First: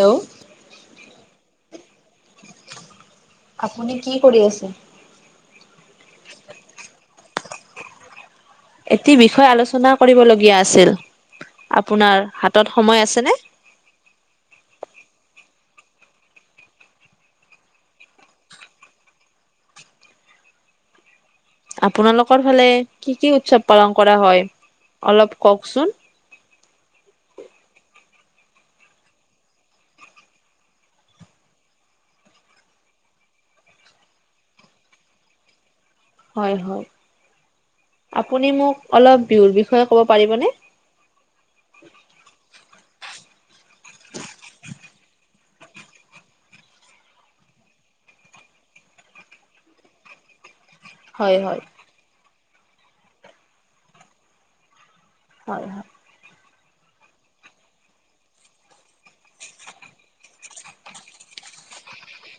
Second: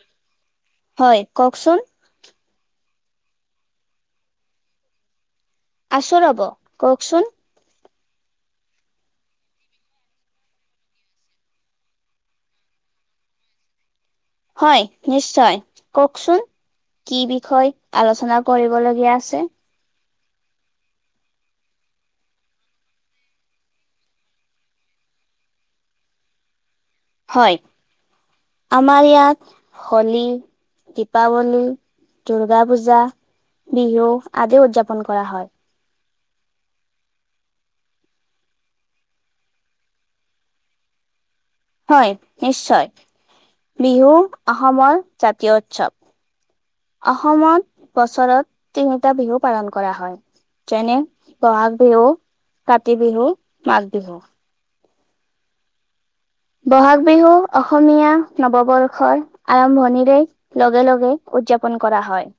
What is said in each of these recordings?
Hello হয় কওকচোন। আপুনি কি কৰি আছে। আছো ৰ'ব কওকচোন। এটি বিষয়ে আলোচনা কৰিবলগীয়া আছিল। আপোনাৰ হাতত সময় আছেনে। হয় নিশ্চয় কওকচোন। কি বিষয় আলোচনা কৰিবলগীয়া আছে। আপোনালোকৰ ফালে কি-কি উৎসৱ পালন কৰা হয় অলপ কওকচোন। [inaudible] হয় আমাৰ ইয়াত হলী, দীপাৱলী, দুৰ্গা পূজা বিহু আদিও উদযাপন কৰা হয়। হয়-হয়। আপুনি মোক অলপ বিহুৰ বিষয়ে ক'ব পাৰিবনে? হয়, নিশ্চয় বিহু অসমৰ জাতীয় উৎসৱ। অসমত বছৰত তিনটা বিহু পালন কৰা হয়। যেনে হয় - হয়। বহাগ বিহু, কাতি বিহু, মাঘ বিহু। হয় - হয় বহাগ বিহু অসমীয়া নৱবৰ্ষৰ আৰম্ভণিৰেই লগে - লগেই - উদযাপন কৰা হয়।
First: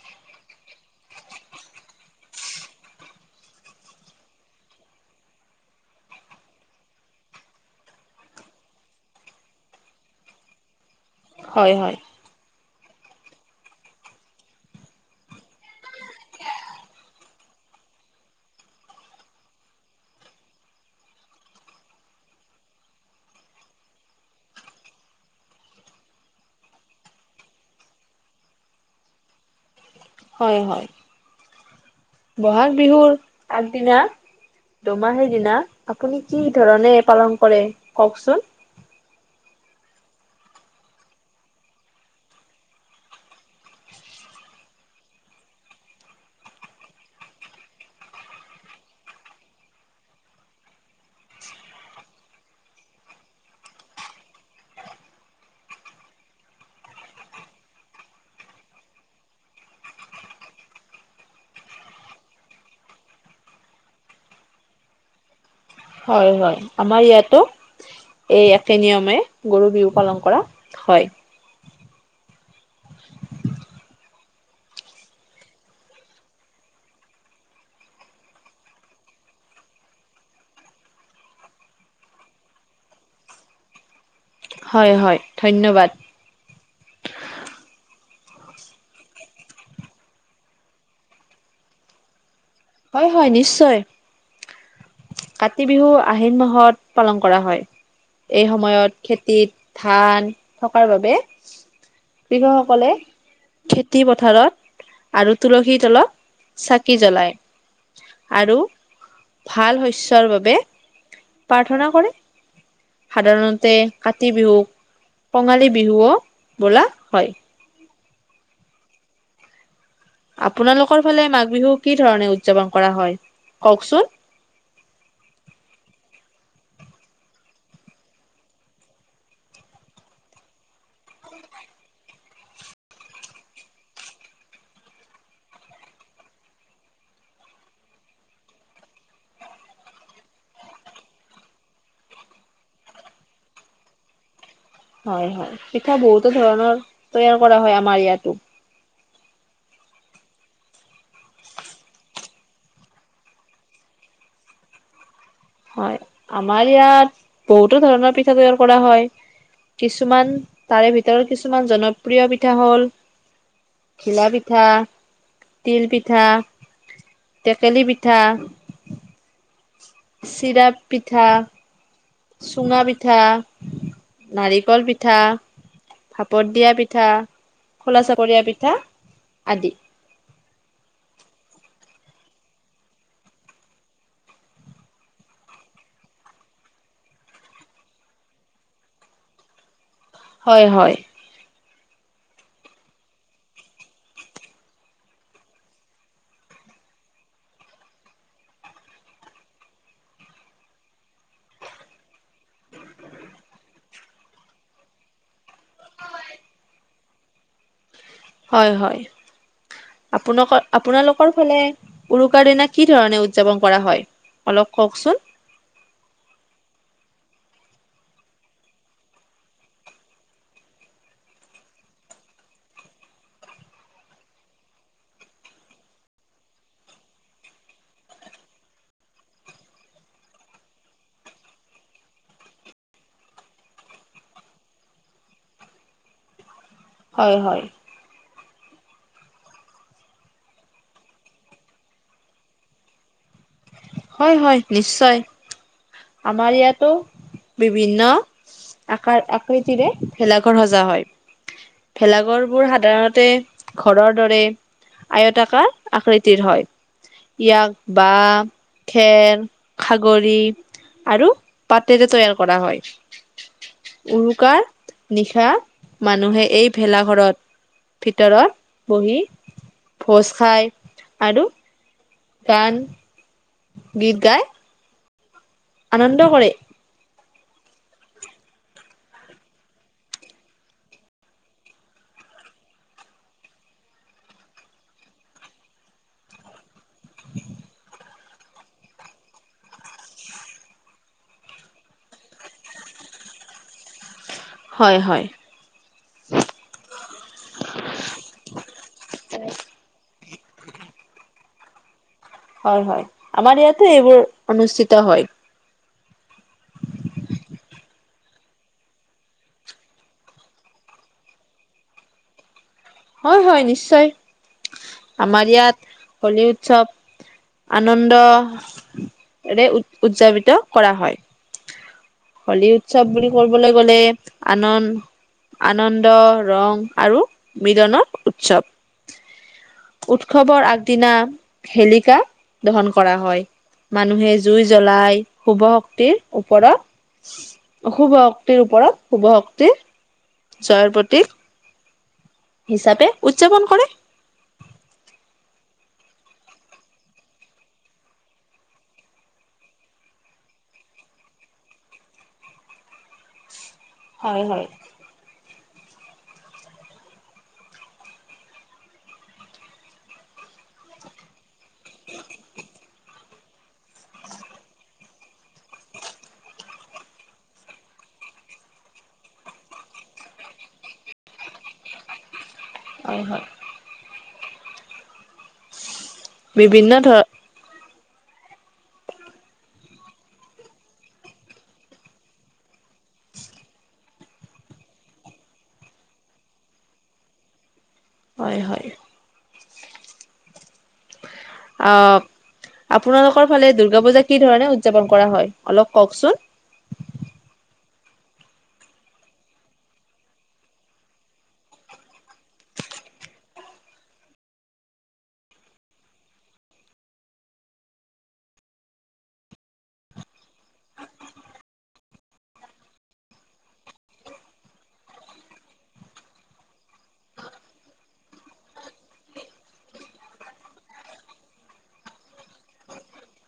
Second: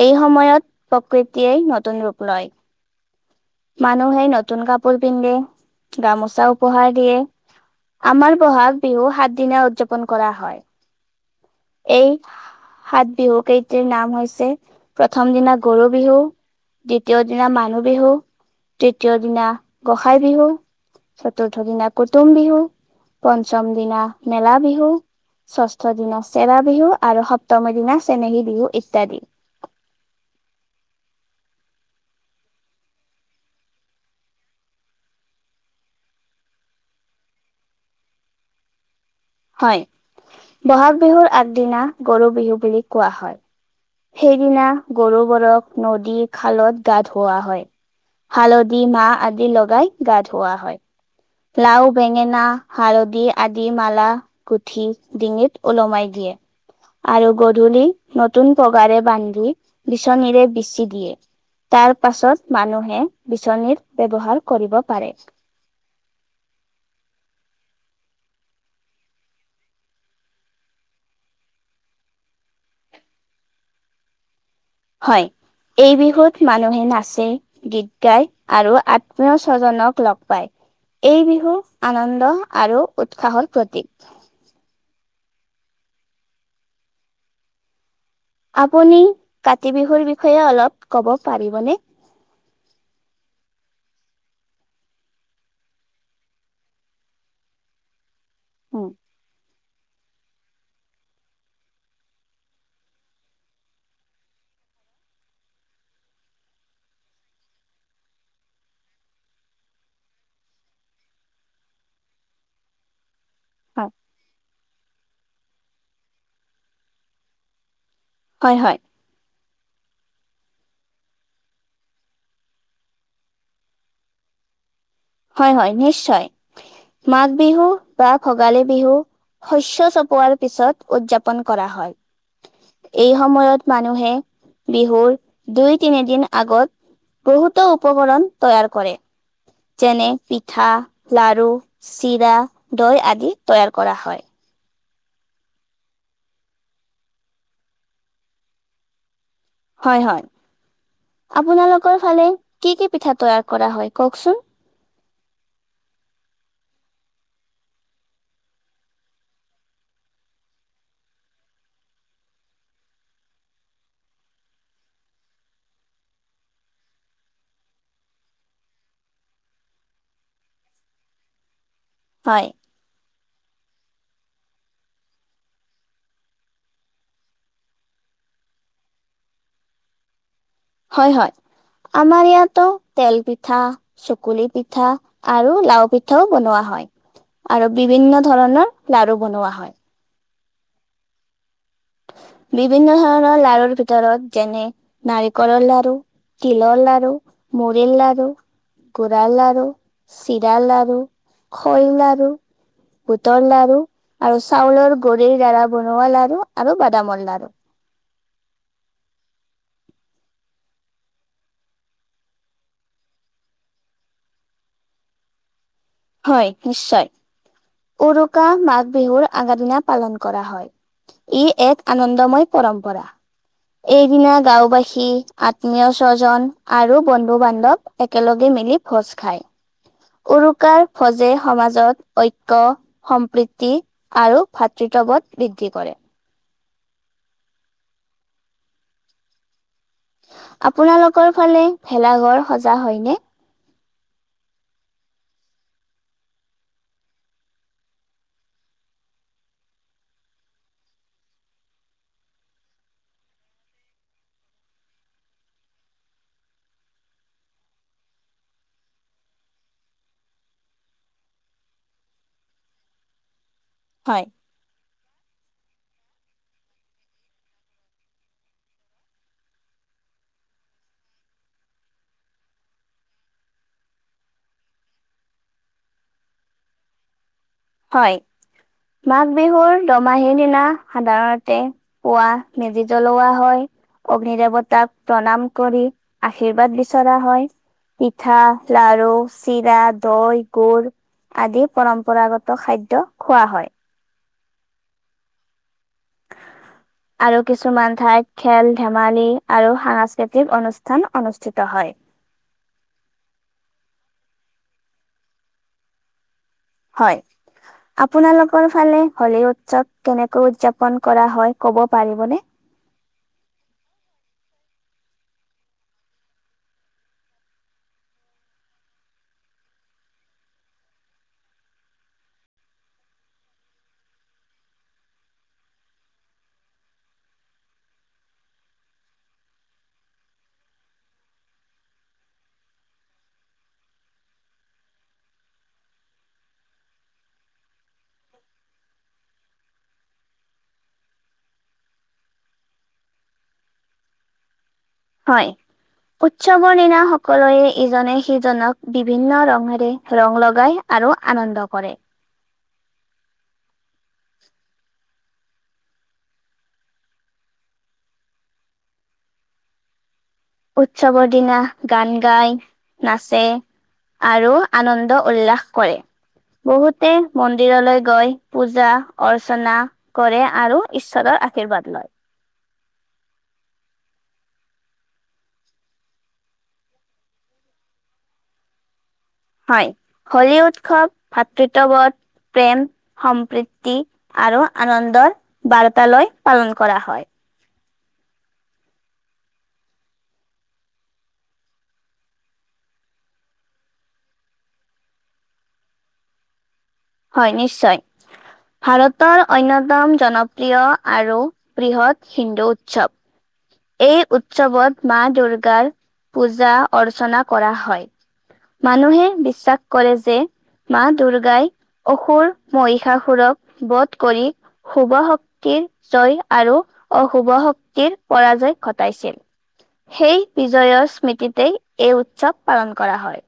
এই সময়ত প্ৰকৃতিয়ে নতুন ৰূপ লয়। মানুহে নতুন কাপোৰ পিন্ধে গামোচা উপহাৰ দিয়ে আমাৰ বহাগ বিহু সাত দিনা উদযাপন কৰা হয়। হয় - হয়। এই সাত বিহু কেইটিৰ নাম হৈছে প্ৰথম দিনা গৰু বিহু - দ্বিতীয় দিনা মানুহ বিহু, তৃতীয় দিনা গোসাঁই বিহু। চতুৰ্থ দিনা কুটুম বিহু পঞ্চম দিনা মেলা বিহু, ষষ্ঠ দিনা চেৰা বিহু, আৰু সপ্তমীৰ দিনা চেনেহী বিহু ইত্যাদি। হয়, হয়, বহাগ বিহুৰ আগদিনা দুমাহীৰ দিনা আপুনি কি ধৰণে পালন কৰে কওঁকচোন? হয়, বহাগ বিহুৰ আগদিনা গৰু বিহু বুলি কোৱা হয়। সেইদিনা গৰুবোৰক নদী, খালত গা ধুৱোৱা হয়। হালদি, মাহ আদি লগাই গা ধুওৱা হয়। লাও বেঙেনা হালদি আদি মালা গুঠি ডিঙিত ওলমাই দি [unintelligible] আৰু গধূলি নতুন পগাৰে বান্ধি বিচনীৰে বিচি দিয়ে তাৰ পাছত মানুহে বিচনীৰ ব্যৱহাৰ কৰিব পাৰে। হয়- হয় আমাৰ ইয়াতো। এই একেই নিয়মে গৰু বিহু পালন কৰা হয়। হয়। এই বিহুত মানুহে নাচে, গীত গায়, আৰু আত্মীয় স্বজনক লগ পায়। এই বিহু আনন্দ আৰু উৎসাহৰ প্ৰতীক। হয় হয়। ধন্যবাদ। আপুনি কাতি বিহুৰ বিষয়ে অলপ ক'ব পাৰিবনে? হয়- হয় নিশ্চয়। কাতি বিহু আহিন মাহত পালন কৰা হয়। এই সময়ত খেতিত ধান থকাৰ বাবে। কৃষকসকলে খেতি পথাৰত আৰু তুলসীৰ তলত চাকি জ্বলায়। আৰু ভাল শস্যৰ বাবে প্ৰাৰ্থনা কৰে সাধাৰণতে কাতি বিহুক কঙালী বিহুও বোলা হয়। হয় হয়। আপোনালোকৰ ফালে মাঘ বিহু কি ধৰণে উদযাপন কৰা হয় কওকচোন। হয়- হয় নিশ্চয় মাঘ বিহু বা ভোগালী বিহু শস্য চপোৱাৰ পিছত উদযাপন কৰা হয়। এই সময়ত মানুহে বিহুৰ দুই, তিনিদিন আগত বহুতো উপকৰণ তৈয়াৰ কৰে। যেনে পিঠা, লাৰু, চিৰা, দৈ, আদি তৈয়াৰ কৰা হয়। হয় হয় পিঠা বহুতো ধৰণৰ তৈয়াৰ কৰা হয় আমাৰ ইয়াতো। হয় হয়। আপোনালোকৰ ফালে কি কি পিঠা তৈয়াৰ কৰা হ'য় কওকচোন। হয়, আমাৰ ইয়াত বহুতো ধৰণৰ পিঠা তৈয়াৰ কৰা হয়। কিছুমান, তাৰে ভিতৰত কিছুমান জনপ্ৰিয় পিঠা হ'ল ঘিলা পিঠা, তিল পিঠা। টেকেলি পিঠা। চিৰাপ পিঠা হয় চুঙা পিঠা নাৰিকল পিঠা ভাপত দিয়া পিঠা খোলা চাপৰীয়া পিঠা আদি হয় হয় আমাৰ ইয়াতো তেল পিঠা চুকুলি পিঠা আৰু লাও পিঠাও বনোৱা হ হয় আৰু বিভিন্ন ধৰণৰ লাৰু বনোৱা হয় হয় হয় বিভিন্ন ধৰণৰ লাৰুৰ ভিতৰত যেনে নাৰিকলৰ লাৰু তিলৰ লাৰু মুৰিৰ লাৰু গুড়াৰ লাৰু চিৰাৰ লাৰু শৈ লাৰু বুটৰ লাৰু আৰু চাউলৰ গুৰিৰ দ্বাৰা বনোৱা লাৰু আৰু বা বাদামৰ লাৰু হয় হয় আপোনোক আপোনালোকৰ ফালে উৰুকাৰ দিনা কি ধৰণে উদযাপন কৰা হয় অলপ কওকচোন হয় নিশ্চয়। উৰুকা মাঘ বিহুৰ আগা দিনা পালন কৰা হয় ই এক আনন্দময় পৰম্পৰা এইদিনা গাঁওবাসী আত্মীয় স্বজন আৰু বন্ধু বান্ধৱ একেলগে মিলি ভোজ খায়। উৰুকাৰ ভোজে সমাজত ঐক্য, সম্প্ৰীতি আৰু ভাতৃত্ব বোধ বৃদ্ধি কৰে। হয়, হয়। আপোনালোকৰ ফালে ভেলাঘৰ সজা হয় নে। হয়- হয় নিশ্চয় আমাৰ ইয়াতো বিভিন্ন আকাৰ আকৃতিৰে ভেলাঘৰ সজা হয়। ভেলাঘৰবোৰ সাধাৰণতে ঘৰৰ দৰে। আয়তাকাৰ আকৃতিৰ হয় ইয়াক বা খেৰ, খাগৰি আৰু পাতেৰে তৈয়াৰ কৰা হয়। হয়। উৰুকাৰ নিশ তথা মানুহে এই ভেলাঘৰত ভিতৰত বহি ভোজ খাই আৰু। গান গীত গায়। আনন্দ কৰে। হয়। মাঘ বিহুৰ দমাহীৰ দিনা সাধাৰণতে, পুৱা মেজি জ্বলোৱা হয়। অগ্নি দেৱতাক প্ৰণাম কৰি আশীৰ্বাদ বিচৰা হয়। পিঠা লাৰু চিৰা দৈ গুুৰ আদি পৰম্পৰাগত খাদ্য খোৱা হয়। হয়- হয়। আৰু কিছুমান ঠাইত খেল ধেমালি আৰু সাংস্কৃতিক অনুষ্ঠান অনুষ্ঠিত হয়। হয়- হয় আমাৰ ইয়াতে এইবোৰ অনুষ্ঠিত হয়। হয়। আপোনালোকৰ ফালে হলী উৎসৱ কেনেকৈ উদযাপন কৰা হয়, ক'ব পাৰিবনে? হয়- হয় নিশ্চয় আমাৰ ইয়াত হোলী উৎসৱ আনন্দৰে উ উদযাপিত কৰা হয়। হ'লী উৎসৱ বুলি ক'বলৈ গ'লে আনন্দ আনন্দ ৰং আৰু মিলনত উৎসৱ। উৎসৱৰ আগদিনা হেলিকা দহন কৰা হয়। মানুহে জুই জ্বলাই শুভ শক্তিৰ ওপৰত অশুভ শক্তিৰ ওপৰত শুভ শক্তিৰ জয়ৰ প্ৰতীক। হিচাপে উদযাপন কৰে। হয়। উৎসৱৰ দিনা সকলোয়ে ইজনে সিজনক বিভিন্ন ৰঙেৰে ৰং লগাই। আৰু আনন্দ কৰে। হয়-হয়। উৎসৱৰ দিনা গান গাই, নাচে। আৰু আনন্দ উল্লাস কৰে। বহুতে মন্দিৰলৈ গৈ পূজা অৰ্চনা কৰে আৰু ঈশ্বৰত আশীৰ্বাদ লয়। হয়- হয়। বিভিন্ন ধ হয়, হলী উৎসৱ ভাতৃত্ববোধ। প্ৰেম সম্প্ৰীতি আৰু আনন্দৰ বাৰ্তালৈ পালন কৰা হয়। হয়-হয়। অ'। আপোনালোকৰ ফালে দুৰ্গা পূজা কি ধৰণে উদযাপন কৰা হয় অলপ কওকচোন। হয় নিশ্চয়। ভাৰতৰ অন্যতম জনপ্ৰিয় আৰু বৃহৎ হিন্দু উৎসৱ। এই উৎসৱত মা দুৰ্গাৰ পূজা অৰ্চনা কৰা হয়। মানুহে বিশ্বাস কৰে যে মা দুৰ্গাই অসুৰ মহিষাসুৰক বধ কৰি শুভ শক্তি। জয় আৰু অশুভ শক্তিৰ পৰাজয় ঘটাইছিল। সেই বিজয়ৰ স্মৃতিতেই এই উৎসৱ পালন কৰা হয়।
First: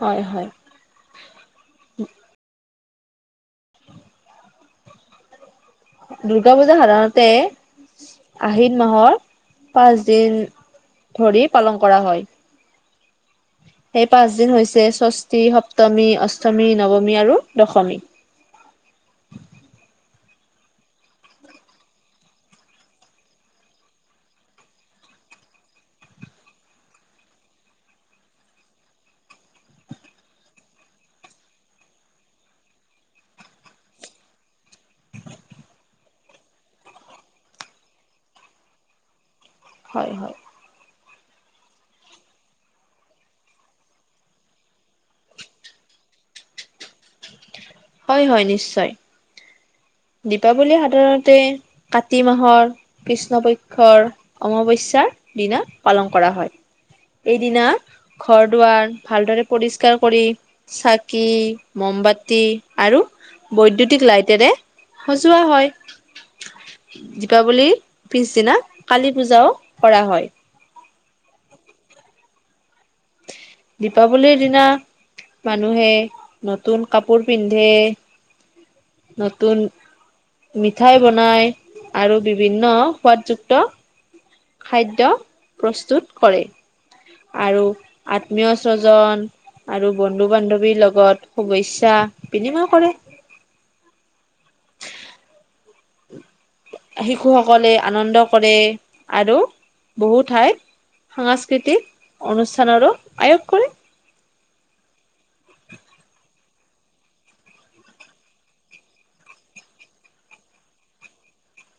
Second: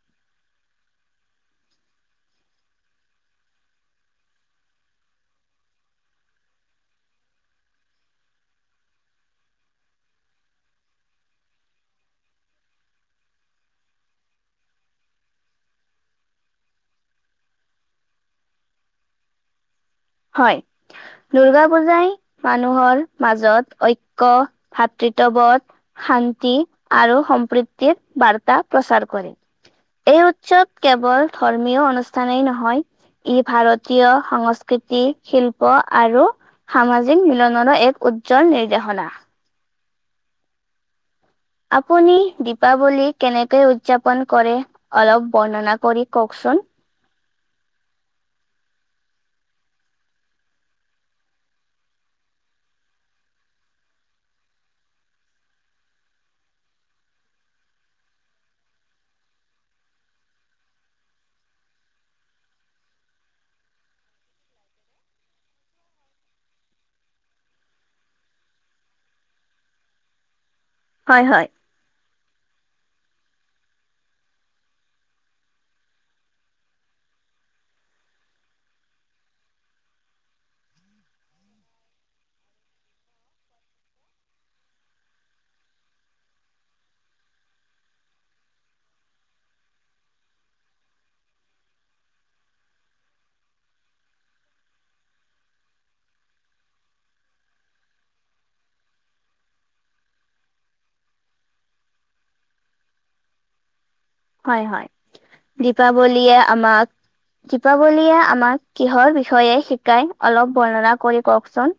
হয়- হয়। দুৰ্গা পূজা সাধাৰণতে আহিন মাহৰ পাঁচদিন ধৰি পালন কৰা হয়। সেই পাঁচদিন হৈছে ষষ্ঠী, সপ্তমী, অষ্টমী, নৱমী আৰু দশমী। [inaudible] হয় দুৰ্গা পূজাই মানুহৰ মাজত ঐক্য ভাতৃ তবধ শান্তি আৰু সম্প্ৰীতিৰ বাৰ্তা প্ৰচাৰ কৰে। এই উৎসৱ কেৱল ধৰ্মীয় অনুষ্ঠানেই নহয় ই ভাৰতীয় সংচ কৃতি শিল্প আৰু সামাজিক মিলনৰো এক উজ্জ্বল নিৰ্দেশনা। হয়- হয়। আপুনি দিপাৱলী কেনেকেই উদযাপন কৰে অলপ বৰ্ণনা কৰি কওকচোন। [unintelligible] হয় হয় নিশ্চয় দীপাৱলী সাধাৰণতে কাতি মাহৰ কৃষ্ণপক্ষৰ অমাৱস্যাৰ। দিনা পালন কৰা হয় এইদিনা ঘৰ, দুৱাৰ ভালদৰে পৰিষ্কাৰ কৰি চাকি, ম বাতি আৰু বৈদ্যুতিক লাইটেৰে সজোৱা হয়। দীপাৱলীৰ পিছদিনা কালী পূজাও কৰা হয়। হয়, হয়। দীপাৱলীৰ দিনা মানুহে নতুন কাপোৰ পিন্ধে। নতুন মিঠাই বনাই আৰু বিভিন্ন সোৱাদযুক্ত খাদ্য প্ৰস্তুত কৰে। আৰু আত্মীয়স্বজন আৰু বন্ধু বান্ধৱীৰ লগত শুভেচ্ছা বিনিময় কৰে। শিশুসকলে আনন্দ কৰে আৰু বহু ঠাইত সাংস্কৃতিক অনুষ্ঠানৰো আয়োগ কৰে। হয়-হয় দীপাৱলীয়ে আমাক দীপাৱলীয়ে আমাক কিহৰ বিষয়ে শিকাই অলপ বৰ্ণনা কৰি কওকচোন।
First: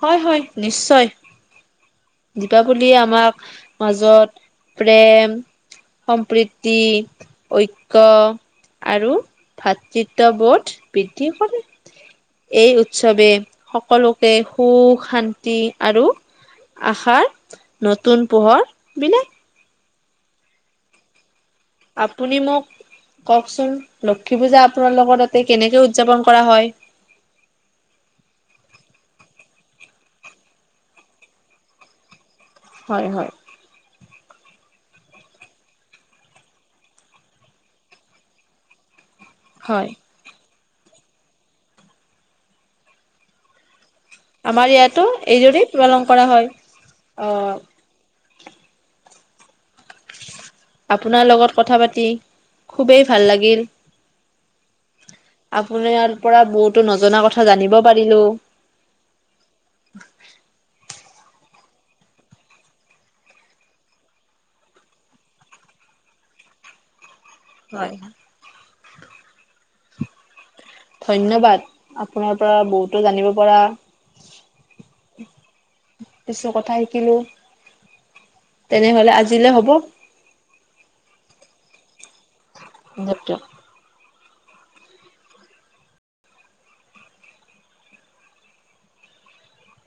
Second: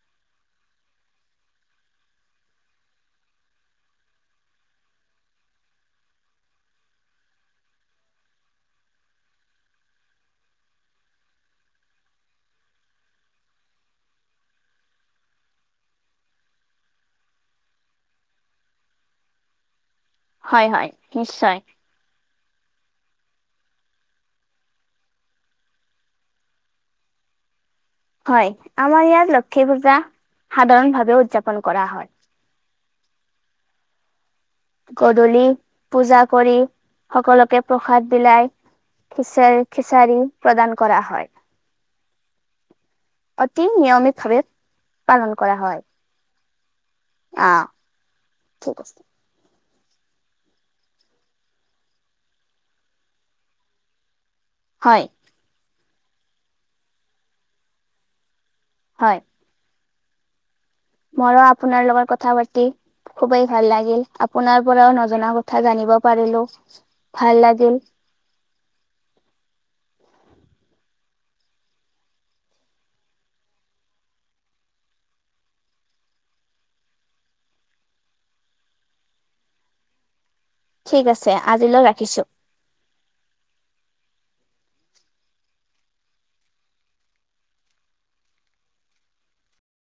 হয়, হয়, নিশ্চয়। দীপাৱলী আমাক মাজত প্ৰেম সম্প্ৰীতি, ঐক্য। আৰু ভাতৃত্ববোধ বৃদ্ধি কৰে। এই উৎসৱে সকলোকে সুখ শান্তি আৰু আশাৰ নতুন পোহৰ বিনে। হয়- হয় নিশ্চয়। আপুনি মোক কওকচোন লক্ষী পূজা আপোনাৰ লগত তাতে কেনেকে উদযাপন কৰা হয়। হয় আমাৰ ইয়াত লক্ষী পূজা সাধাৰণ ভাৱে উদযাপন কৰা হয়। হয়- হয়। গধূলি পূজা কৰি সকলোকে প্ৰসাদ বিলাই। খিচাৰ হয়, খিচাৰী। প্ৰদান কৰা হয় অতি নিয়মিত ভাৱে আমাৰ ইয়াতো পালন কৰা এইদৰেই হয়। পালন কৰা হয়। অ'। আহ [unintelligible] আপোনাৰ লগত কথা পাতি খুবেই ভাল লাগিল। হয়। আপোনাৰ পৰা বহুতো নজনা কথা জানিব পাৰিলোঁ। হয়। [unintelligible] মৰো আপোনাৰ লগত কথা পাতি খুবেই ভাল লাগিল আপোনাৰ পৰাও নজনা কথা জানিব পাৰিলো। ভাল লাগিল। ধন্যবাদ আপোনাৰ পৰা বহুতো জানিব পৰা কিছু কথা শিকিলোঁ। তেনেহলে আজিলে হ'ব ঠিক আছে আজিলৈ ৰাখিছো। [unintelligible]